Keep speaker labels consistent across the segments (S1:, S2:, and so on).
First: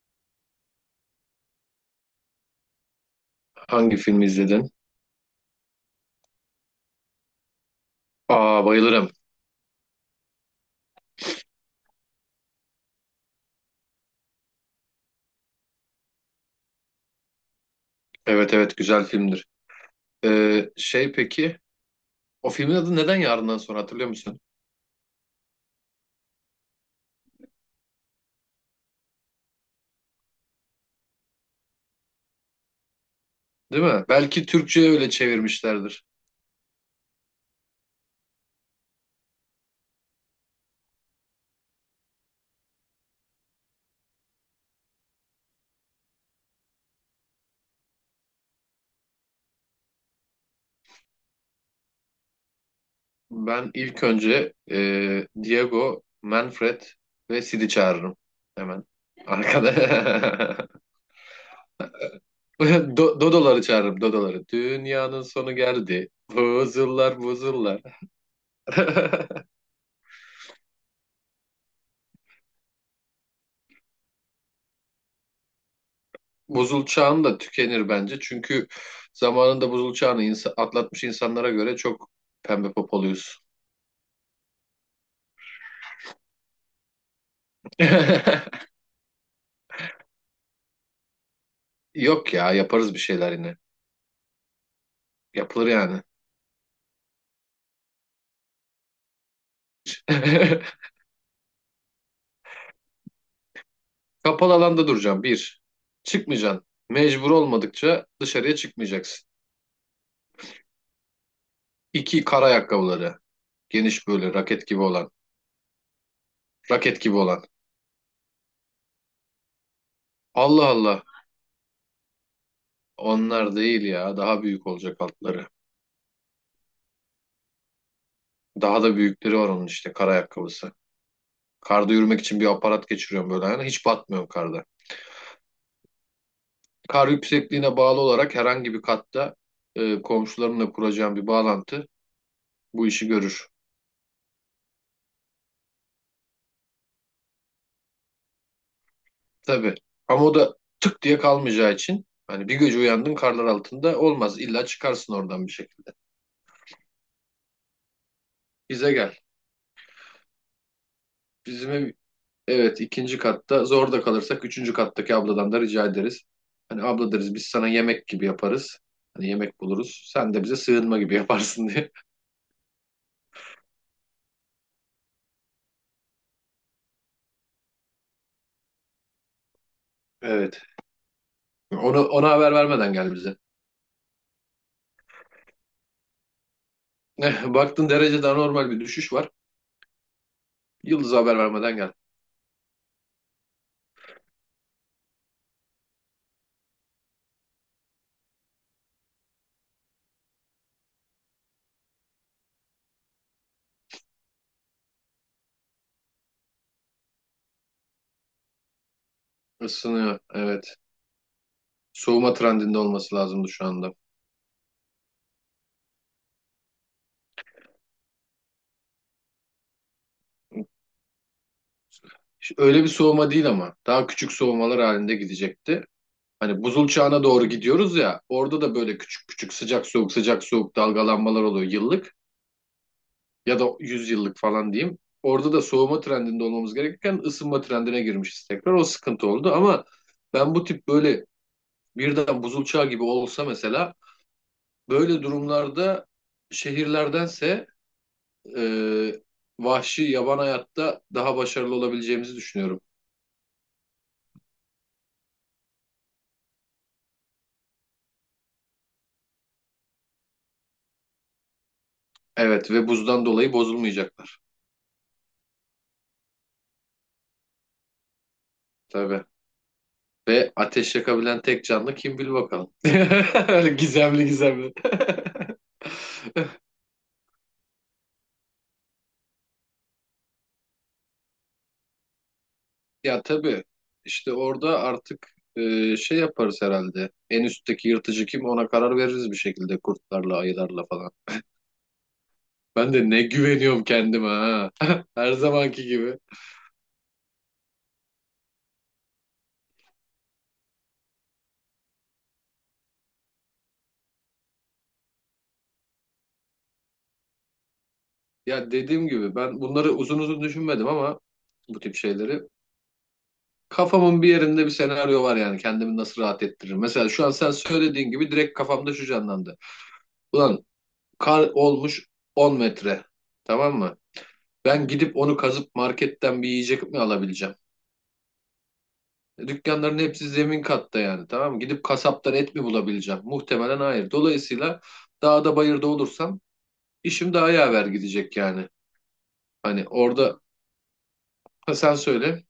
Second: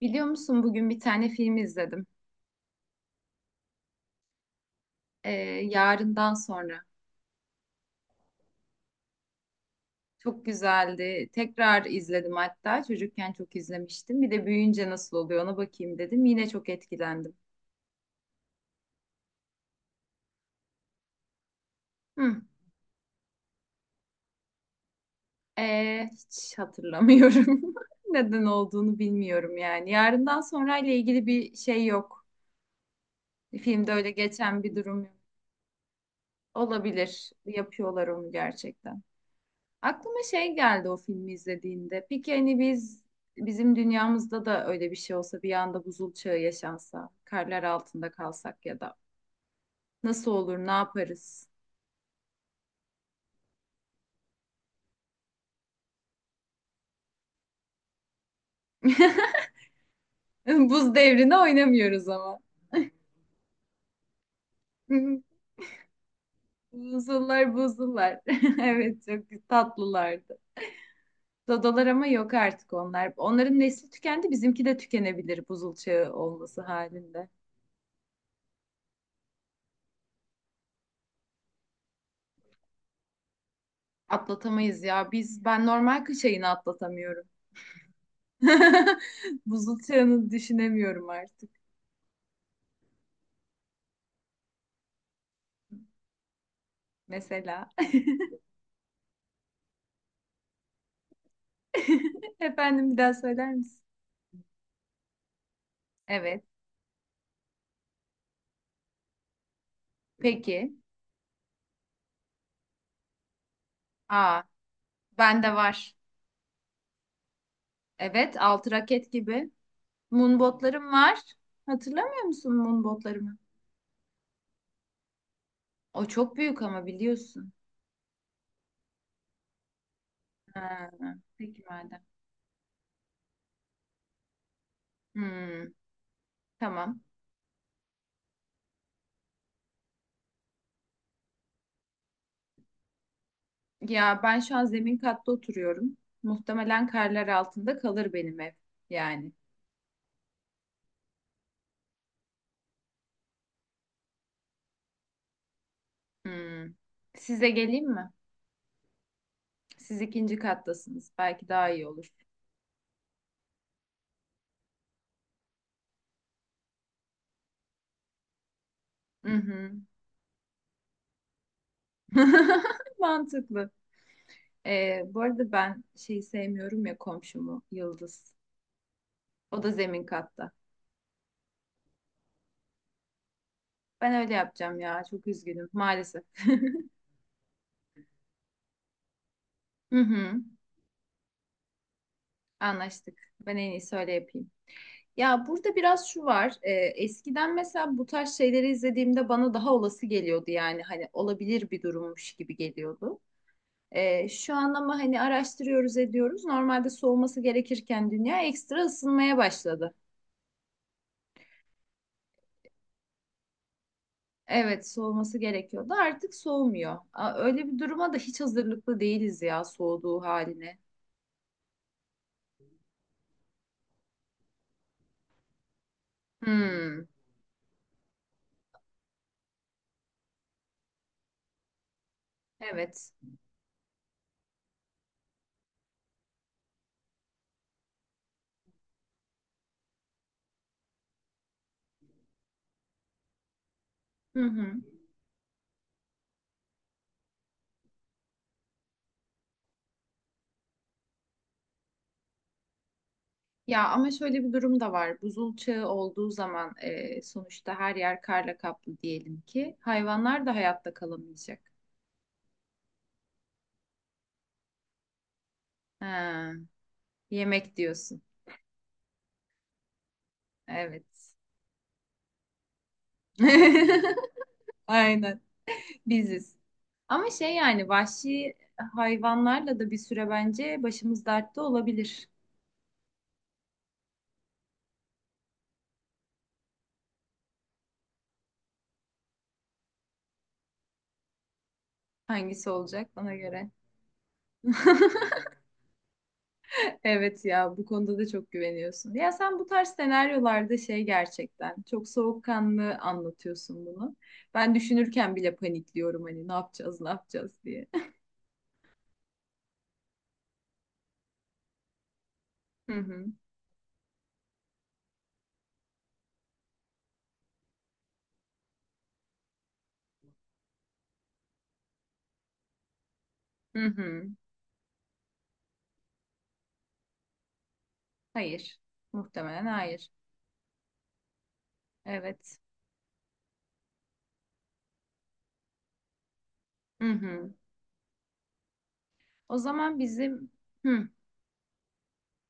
S1: Biliyor musun bugün bir tane film izledim.
S2: Hangi filmi izledin?
S1: Ee, Yarından sonra.
S2: Aa, bayılırım.
S1: Çok güzeldi. Tekrar izledim hatta. Çocukken çok izlemiştim. Bir de büyüyünce nasıl oluyor ona bakayım dedim. Yine çok etkilendim.
S2: Evet, evet, güzel filmdir. Şey, peki
S1: Hı.
S2: o filmin adı neden Yarından Sonra, hatırlıyor musun?
S1: Hiç hatırlamıyorum. Neden olduğunu bilmiyorum yani. Yarından sonra ile ilgili bir şey yok.
S2: Değil
S1: Filmde
S2: mi?
S1: öyle
S2: Belki
S1: geçen bir
S2: Türkçe'ye
S1: durum
S2: öyle
S1: yok.
S2: çevirmişlerdir.
S1: Olabilir. Yapıyorlar onu gerçekten. Aklıma şey geldi o filmi izlediğinde. Peki hani biz bizim dünyamızda da öyle bir şey olsa bir anda buzul çağı yaşansa, karlar altında kalsak ya da nasıl olur, ne yaparız?
S2: Ben ilk önce Diego, Manfred ve Sid'i çağırırım. Hemen. Arkada.
S1: Buz devrine oynamıyoruz ama.
S2: Dodoları çağırırım. Dodoları. Dünyanın sonu geldi. Buzullar
S1: Buzullar
S2: buzullar.
S1: buzullar. Evet, çok tatlılardı. Dodalar ama yok artık onlar. Onların nesli tükendi, bizimki de tükenebilir buzul çağı olması
S2: Buzul çağın
S1: halinde.
S2: da tükenir bence. Çünkü zamanında buzul çağını atlatmış insanlara göre çok pembe popoluyuz.
S1: Atlatamayız ya. Biz ben normal kış ayını atlatamıyorum. Buzul çağını düşünemiyorum artık
S2: Yok ya, yaparız bir şeyler yine. Yapılır yani.
S1: mesela. Efendim bir daha söyler misin?
S2: Kapalı alanda duracaksın. Bir,
S1: Evet.
S2: çıkmayacaksın. Mecbur olmadıkça dışarıya çıkmayacaksın.
S1: Peki.
S2: İki, kar ayakkabıları. Geniş, böyle
S1: Aa,
S2: raket gibi olan.
S1: bende var.
S2: Raket gibi olan.
S1: Evet, altı raket gibi. Moon
S2: Allah
S1: botlarım
S2: Allah.
S1: var. Hatırlamıyor musun moon botlarımı?
S2: Onlar değil ya. Daha büyük olacak altları.
S1: O çok büyük ama biliyorsun.
S2: Daha da büyükleri var onun, işte kar ayakkabısı.
S1: Ha, peki
S2: Karda
S1: madem.
S2: yürümek için bir aparat geçiriyorum böyle ayağına. Hiç batmıyorum karda.
S1: Hmm, tamam.
S2: Kar yüksekliğine bağlı olarak herhangi bir katta komşularımla kuracağım bir bağlantı bu işi görür.
S1: Ya ben şu an zemin katta oturuyorum. Muhtemelen karlar altında kalır benim ev. Yani.
S2: Tabii. Ama o da tık diye kalmayacağı için, hani bir gece uyandın karlar altında olmaz. İlla çıkarsın oradan bir şekilde.
S1: Hmm. Size geleyim mi?
S2: Bize gel.
S1: Siz ikinci kattasınız. Belki daha
S2: Bizim
S1: iyi
S2: ev,
S1: olur.
S2: evet, ikinci katta. Zor da kalırsak üçüncü kattaki abladan da rica ederiz. Hani abla deriz biz sana, yemek gibi yaparız. Hani
S1: Hı
S2: yemek
S1: hı.
S2: buluruz. Sen de bize sığınma gibi yaparsın diye.
S1: Mantıklı. Bu arada ben şeyi sevmiyorum ya komşumu Yıldız. O da zemin katta.
S2: Evet. Ona haber vermeden gel bize.
S1: Ben öyle yapacağım ya. Çok üzgünüm maalesef.
S2: Eh, baktın derecede anormal bir düşüş var.
S1: Hı hı.
S2: Yıldız'a haber vermeden gel.
S1: Anlaştık. Ben en iyisi öyle yapayım. Ya burada biraz şu var. Eskiden mesela bu tarz şeyleri izlediğimde bana daha olası geliyordu yani. Hani olabilir bir durummuş gibi geliyordu. Şu an ama hani araştırıyoruz ediyoruz. Normalde soğuması gerekirken dünya ekstra ısınmaya başladı.
S2: Isınıyor. Evet. Soğuma trendinde olması lazımdı şu anda.
S1: Evet, soğuması gerekiyordu. Artık soğumuyor. Aa, öyle bir duruma da hiç hazırlıklı değiliz ya soğuduğu haline.
S2: Öyle bir soğuma değil ama. Daha küçük soğumalar halinde gidecekti. Hani buzul
S1: Hmm,
S2: çağına doğru gidiyoruz ya. Orada da böyle küçük küçük sıcak soğuk sıcak soğuk dalgalanmalar oluyor yıllık.
S1: evet.
S2: Ya da 100 yıllık falan diyeyim. Orada da soğuma trendinde olmamız gerekirken ısınma trendine girmişiz tekrar. O sıkıntı oldu ama ben bu tip böyle birden buzul çağı gibi olsa mesela,
S1: Hı hı.
S2: böyle durumlarda şehirlerdense e, vahşi yaban hayatta daha başarılı olabileceğimizi düşünüyorum.
S1: Ya ama şöyle bir durum da var. Buzul çağı olduğu zaman sonuçta her yer karla kaplı diyelim ki hayvanlar da hayatta kalamayacak.
S2: Evet, ve buzdan dolayı bozulmayacaklar
S1: Ha, yemek diyorsun.
S2: tabii. Ve ateş
S1: Evet.
S2: yakabilen tek canlı kim, bil bakalım. Öyle gizemli gizemli.
S1: Aynen. Biziz. Ama şey yani vahşi hayvanlarla da bir süre bence başımız dertte olabilir.
S2: Ya tabii, işte orada artık şey yaparız herhalde. En üstteki yırtıcı kim, ona karar veririz bir şekilde, kurtlarla, ayılarla falan.
S1: Hangisi
S2: Ben
S1: olacak
S2: de ne
S1: ona göre.
S2: güveniyorum kendime, ha. Her zamanki gibi.
S1: Evet ya bu konuda da çok güveniyorsun. Ya sen bu tarz senaryolarda şey gerçekten çok soğukkanlı anlatıyorsun bunu. Ben düşünürken bile panikliyorum hani ne yapacağız ne yapacağız diye.
S2: Ya dediğim gibi, ben bunları uzun uzun düşünmedim ama bu tip şeyleri.
S1: Hı hı.
S2: Kafamın bir yerinde bir senaryo var yani, kendimi nasıl rahat ettiririm. Mesela şu an sen söylediğin gibi direkt kafamda şu canlandı. Ulan, kar olmuş 10 metre, tamam
S1: Hı
S2: mı?
S1: hı.
S2: Ben gidip onu kazıp marketten bir yiyecek mi alabileceğim?
S1: Hayır. Muhtemelen
S2: Dükkanların
S1: hayır.
S2: hepsi zemin katta yani, tamam mı? Gidip kasaptan et
S1: Evet.
S2: mi bulabileceğim? Muhtemelen hayır. Dolayısıyla dağda bayırda olursam
S1: Hı
S2: işim daha
S1: hı.
S2: yaver gidecek yani.
S1: O
S2: Hani
S1: zaman
S2: orada,
S1: bizim Hı.
S2: ha, sen söyle.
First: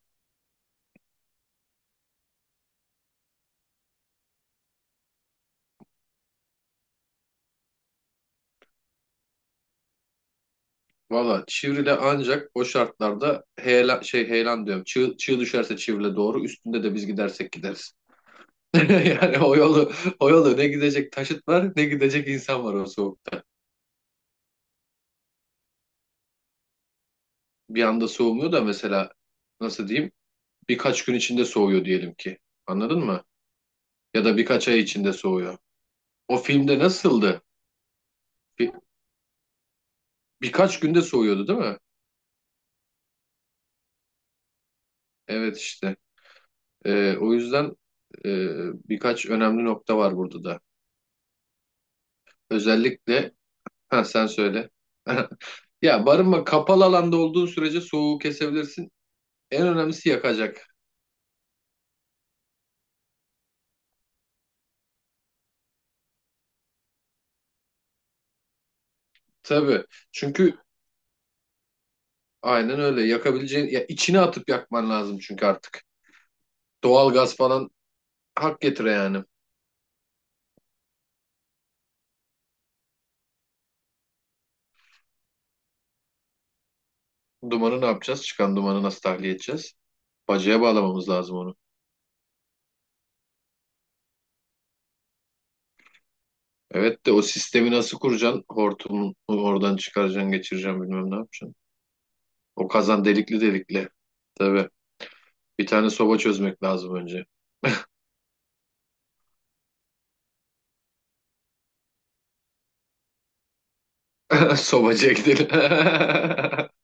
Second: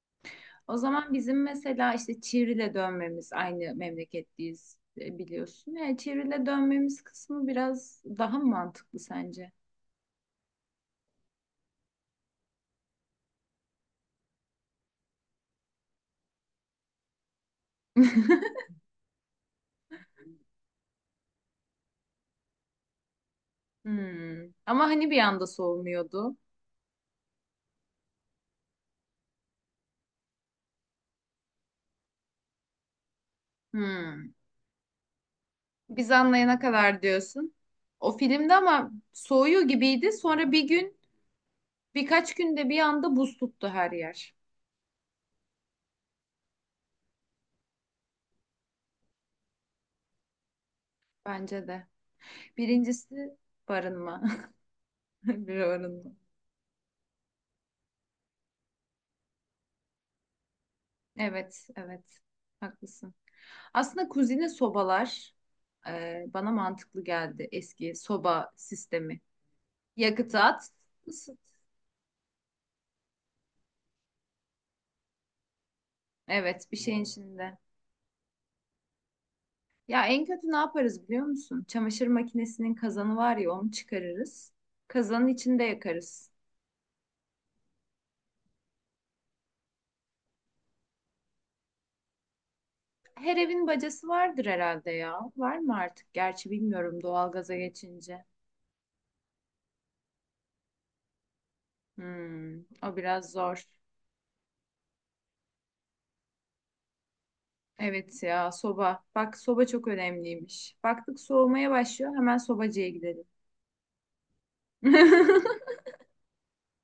S1: O zaman bizim mesela işte Çivril'e dönmemiz aynı memleketliyiz biliyorsun. Yani Çivril'e dönmemiz kısmı biraz daha mı mantıklı sence?
S2: Valla Çivril'e ancak o şartlarda heyelan, şey, heyelan diyorum. Çığ, çığ düşerse Çivril'e doğru. Üstünde de biz gidersek gideriz. Yani o yolu, o yolu ne gidecek taşıt var, ne gidecek insan var o soğukta.
S1: Hmm. Ama hani bir anda soğumuyordu.
S2: Bir anda soğumuyor da mesela, nasıl diyeyim, birkaç gün içinde soğuyor diyelim ki. Anladın mı? Ya
S1: Hmm.
S2: da birkaç ay içinde soğuyor.
S1: Biz
S2: O
S1: anlayana
S2: filmde
S1: kadar
S2: nasıldı?
S1: diyorsun. O filmde
S2: Bir,
S1: ama soğuyor gibiydi. Sonra
S2: Birkaç günde soğuyordu değil mi?
S1: birkaç günde bir anda buz tuttu her yer.
S2: Evet, işte. O yüzden e, birkaç önemli nokta var burada da.
S1: Bence de.
S2: Özellikle
S1: Birincisi
S2: ha,
S1: barınma.
S2: sen söyle.
S1: Bir
S2: Ya
S1: barınma.
S2: barınma, kapalı alanda olduğun sürece soğuğu kesebilirsin. En önemlisi yakacak.
S1: Evet, evet. Haklısın. Aslında kuzine sobalar bana mantıklı geldi. Eski soba sistemi.
S2: Tabii.
S1: Yakıtı
S2: Çünkü
S1: at, ısıt.
S2: aynen öyle. Yakabileceğin, ya içine atıp yakman lazım çünkü artık.
S1: Evet, bir şeyin
S2: Doğal gaz
S1: içinde.
S2: falan hak getire yani.
S1: Ya en kötü ne yaparız biliyor musun? Çamaşır makinesinin kazanı var ya onu çıkarırız. Kazanın içinde yakarız.
S2: Dumanı ne yapacağız? Çıkan dumanı nasıl tahliye edeceğiz? Bacaya bağlamamız lazım onu.
S1: Her evin bacası vardır herhalde ya. Var mı artık? Gerçi bilmiyorum
S2: Evet de o
S1: doğalgaza
S2: sistemi nasıl
S1: geçince.
S2: kuracaksın? Hortumu oradan çıkaracaksın, geçireceksin, bilmem ne yapacaksın. O
S1: O
S2: kazan
S1: biraz
S2: delikli
S1: zor.
S2: delikli. Tabii. Bir tane soba çözmek lazım önce.
S1: Evet ya soba. Bak soba çok önemliymiş. Baktık soğumaya başlıyor hemen sobacıya gidelim.
S2: Sobacıya gidelim.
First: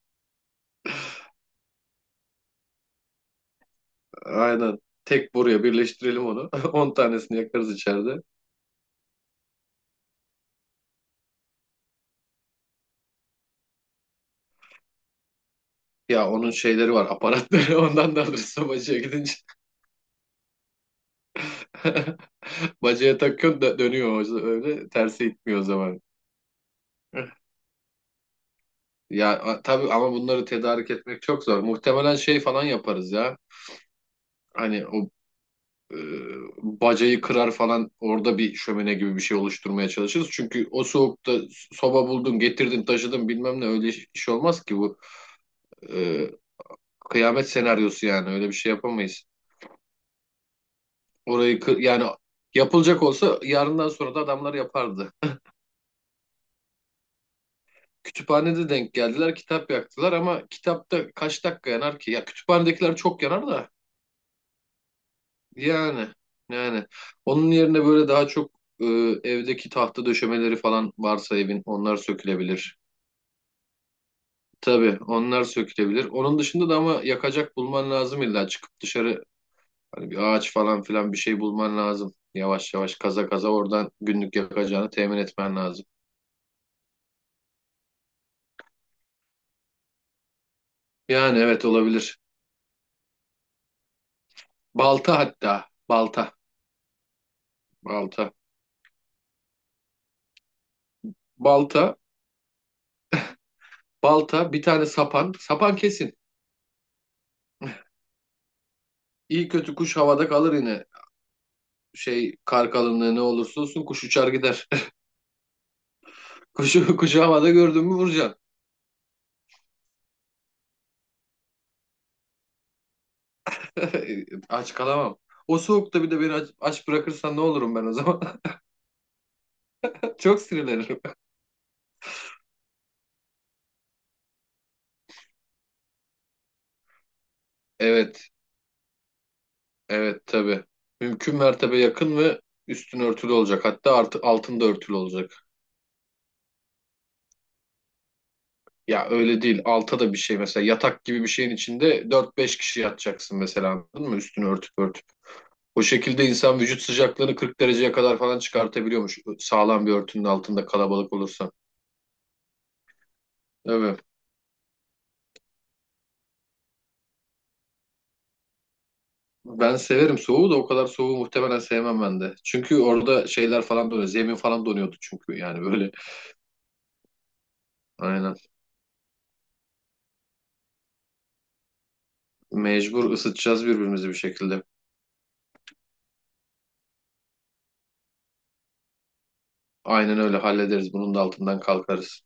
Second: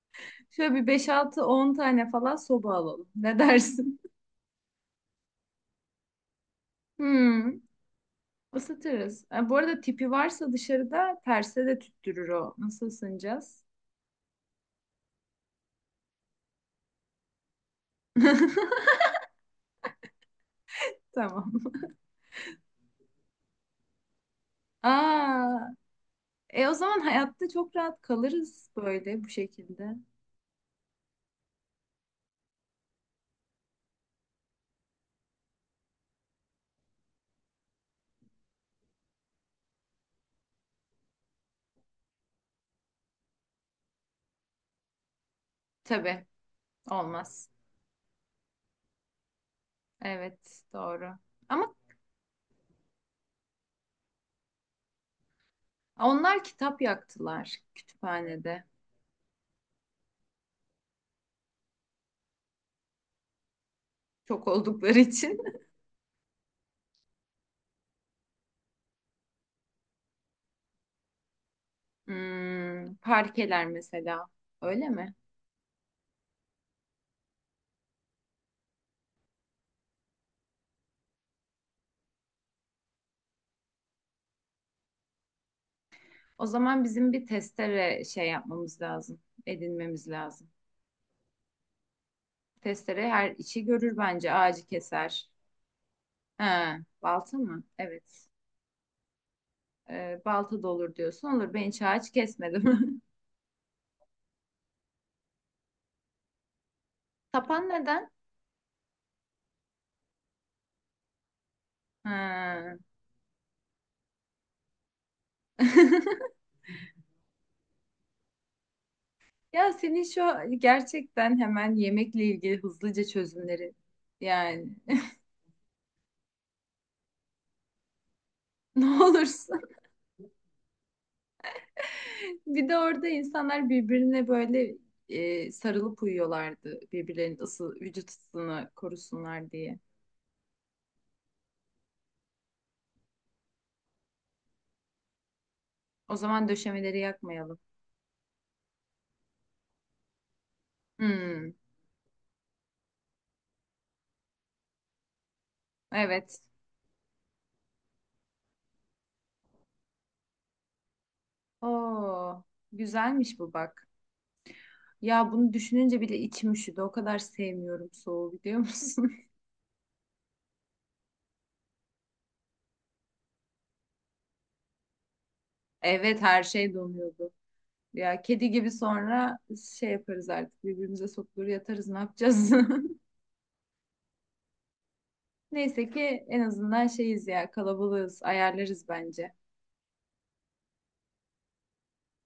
S1: Şöyle bir beş altı on tane falan soba alalım. Ne dersin?
S2: Aynen. Tek buraya birleştirelim onu. 10 tanesini
S1: Hmm,
S2: yakarız içeride.
S1: ısıtırız. Ha, bu arada tipi varsa dışarıda terse de tüttürür o. Nasıl ısınacağız?
S2: Ya onun şeyleri var, aparatları. Ondan da alırsa bacaya gidince.
S1: Tamam.
S2: Bacaya takıyorsun da dönüyor öyle. Tersi gitmiyor o
S1: Aa,
S2: zaman.
S1: o zaman hayatta çok rahat kalırız böyle bu
S2: Ya tabii
S1: şekilde.
S2: ama bunları tedarik etmek çok zor. Muhtemelen şey falan yaparız ya. Hani o e, bacayı kırar falan, orada bir şömine gibi bir şey oluşturmaya çalışırız. Çünkü o soğukta soba buldun, getirdin, taşıdın, bilmem ne, öyle iş iş olmaz ki bu.
S1: Tabii
S2: E, Kıyamet
S1: olmaz.
S2: senaryosu yani, öyle bir şey yapamayız.
S1: Evet doğru.
S2: Orayı
S1: Ama
S2: yani yapılacak olsa Yarından sonra da adamlar yapardı.
S1: onlar kitap yaktılar kütüphanede.
S2: Kütüphanede denk geldiler, kitap yaktılar ama kitapta kaç dakika yanar ki? Ya kütüphanedekiler çok yanar da
S1: Çok oldukları için.
S2: yani, yani onun yerine böyle daha çok e, evdeki tahta döşemeleri falan varsa evin, onlar sökülebilir.
S1: Parkeler mesela. Öyle
S2: Tabii
S1: mi?
S2: onlar sökülebilir. Onun dışında da ama yakacak bulman lazım, illa çıkıp dışarı. Hani bir ağaç falan filan bir şey bulman lazım. Yavaş yavaş kaza kaza oradan günlük yakacağını temin etmen lazım.
S1: O zaman bizim bir testere şey yapmamız lazım. Edinmemiz lazım.
S2: Yani evet, olabilir.
S1: Testere her işi görür bence. Ağacı
S2: Balta,
S1: keser.
S2: hatta. Balta.
S1: Ha, balta mı? Evet.
S2: Balta.
S1: Balta da olur diyorsun. Olur. Ben hiç
S2: Balta.
S1: ağaç kesmedim.
S2: Balta. Bir tane sapan. Sapan kesin.
S1: Tapan neden?
S2: İyi kötü kuş havada kalır yine. Şey, kar
S1: Ha.
S2: kalınlığı ne olursa olsun kuş uçar gider. Kuşu, kuşu havada gördün mü vuracaksın.
S1: Ya senin şu gerçekten hemen yemekle ilgili hızlıca çözümleri yani
S2: Aç kalamam. O soğukta bir de beni aç, aç bırakırsan ne olurum ben o zaman?
S1: ne olursun.
S2: Çok sinirlenirim.
S1: Bir de orada insanlar birbirine böyle sarılıp uyuyorlardı birbirlerinin vücut
S2: Evet.
S1: ısısını korusunlar diye.
S2: Evet tabii. Mümkün mertebe yakın ve üstün örtülü olacak. Hatta artı, altında örtülü olacak.
S1: O zaman döşemeleri yakmayalım.
S2: Ya öyle değil. Alta da bir şey, mesela yatak gibi bir şeyin
S1: Hmm,
S2: içinde dört beş kişi yatacaksın mesela, anladın mı? Üstünü örtüp örtüp. O şekilde
S1: evet.
S2: insan vücut sıcaklığını 40 dereceye kadar falan çıkartabiliyormuş. Sağlam bir örtünün altında kalabalık olursa.
S1: Oo, güzelmiş bu bak.
S2: Evet.
S1: Ya bunu düşününce bile içim üşüdü. O kadar sevmiyorum soğuğu biliyor musun?
S2: Ben severim soğuğu da o kadar soğuğu muhtemelen sevmem ben de. Çünkü orada şeyler falan donuyor. Zemin falan donuyordu çünkü, yani böyle.
S1: Evet her şey donuyordu. Ya
S2: Aynen.
S1: kedi gibi sonra şey yaparız artık birbirimize sokulur yatarız ne yapacağız?
S2: Mecbur ısıtacağız birbirimizi bir şekilde.
S1: Neyse ki en azından şeyiz ya kalabalığız ayarlarız bence.
S2: Aynen öyle hallederiz. Bunun da altından kalkarız.